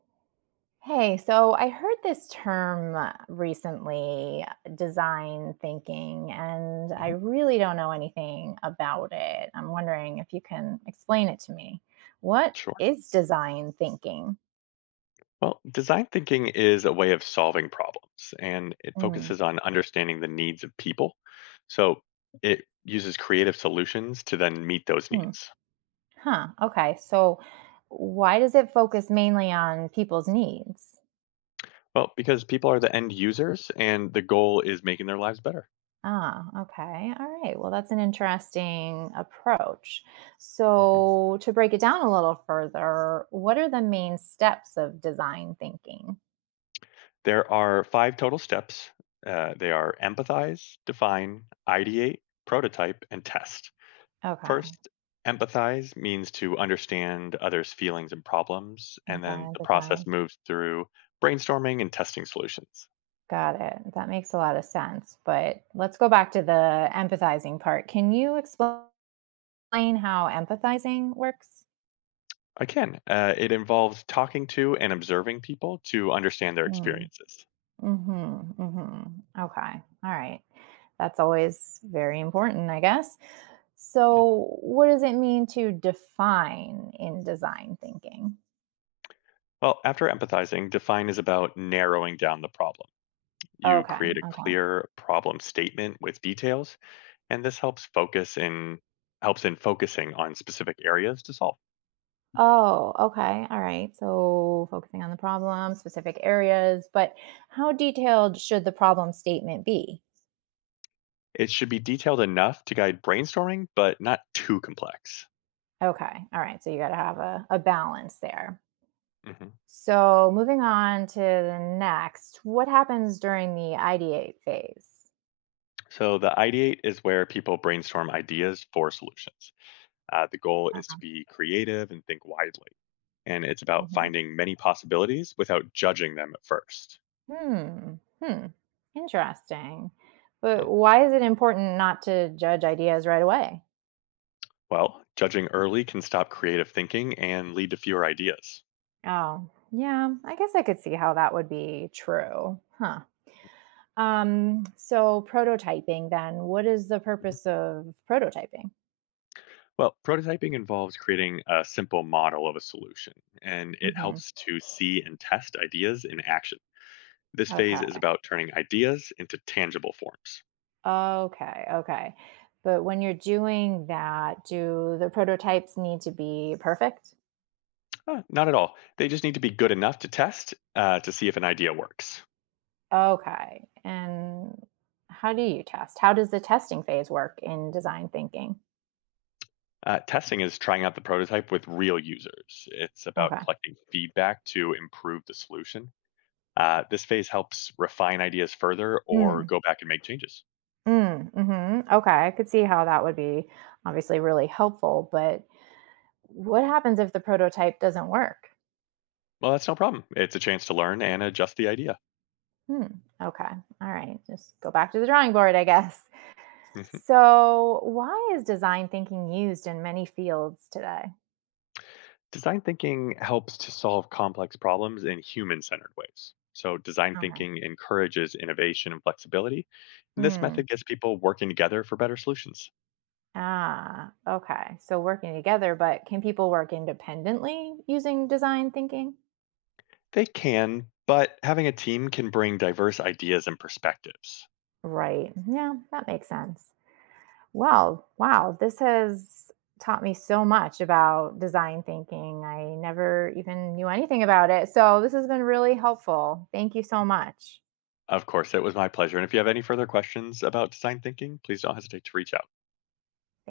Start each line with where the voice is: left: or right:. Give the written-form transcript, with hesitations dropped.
right: Hey, so I heard this term recently, design thinking, and I
left: Mhm.
right: really don't know anything about it. I'm wondering if you can explain it to me. What
left: Sure.
right: is design thinking?
left: Well, design thinking is a way of solving problems and it
right: Mm,
left: focuses on understanding the needs of people. So it uses creative solutions to then meet those
right: hmm.
left: needs.
right: Huh. Okay. So why does it focus mainly on people's needs?
left: Well, because people are the end users and the goal is making their lives better.
right: Ah, okay. All right. Well, that's an interesting approach.
left: Mhm.
right: So, to break it down a little further, what are the main steps of design thinking?
left: There are 5 total steps. They are empathize, define, ideate, prototype, and test.
right: Okay.
left: First, empathize means to understand others' feelings and problems, and then
right: Okay.
left: the process
right: Design.
left: moves through brainstorming and testing solutions.
right: Got it. That makes a lot of sense. But let's go back to the empathizing part. Can you explain how empathizing works?
left: Again, it involves talking to and observing people to understand their experiences.
right: Mhm, mhm. Okay. All right. That's always very important, I guess.
left: Mm.
right: So, what does it mean to define in design thinking?
left: Well, after empathizing, define is about narrowing down the problem. You
right: Okay.
left: create a
right: Okay.
left: clear problem statement with details, and this helps focus in helps in focusing on specific areas to solve.
right: Oh, okay. All right. So, focusing on the problem, specific areas, but how detailed should the problem statement be?
left: It should be detailed enough to guide brainstorming, but not too complex.
right: Okay. All right. So, you got to have a balance there.
left: Mhm.
right: So, moving on to the next, what happens during the ideate phase?
left: So the ideate is where people brainstorm ideas for solutions. The goal is to
right: Okay.
left: be creative and think widely. And it's about
right: Mm-hmm.
left: finding many possibilities without judging them at first.
right: Hmm, hmm, interesting. But
left: Mm.
right: why is it important not to judge ideas right away?
left: Well, judging early can stop creative thinking and lead to fewer ideas.
right: Oh, yeah, I guess I could see how that would be true. Huh. So prototyping then, what is the
left: Mhm.
right: purpose of prototyping?
left: Well, prototyping involves creating a simple model of a solution, and it
right: Hmm.
left: helps to see and test ideas in action. This phase is
right: Okay.
left: about turning ideas into tangible forms.
right: Okay. Okay. But when you're doing that, do the prototypes need to be perfect?
left: Not at all. They just need to be good enough to test to see if an idea works.
right: Okay. And how do you test? How does the testing phase work in design thinking?
left: Testing is trying out the prototype with real users. It's about
right: Okay.
left: collecting feedback to improve the solution. This phase helps refine ideas further or
right: Mm,
left: go back and make changes.
right: mm, mhm. Okay, I could see how that would be obviously really helpful, but what happens if the prototype doesn't work?
left: Well, that's no problem. It's a chance to learn and adjust the idea.
right: Hmm. Okay. All right. Just go back to the drawing board, I guess.
left: Mhm.
right: So, why is design thinking used in many fields today?
left: Design thinking helps to solve complex problems in human centered ways. So, design
right: Okay.
left: thinking encourages innovation and flexibility. And this
right: Hmm.
left: method gets people working together for better solutions.
right: Ah, okay. So working together, but can people work independently using design thinking?
left: They can, but having a team can bring diverse ideas and perspectives.
right: Right. Yeah, that makes sense. Well, wow, this has taught me so much about design thinking. I never even knew anything about it. So, this has been really helpful. Thank you so much.
left: Of course, it was my pleasure. And if you have any further questions about design thinking, please don't hesitate to reach out.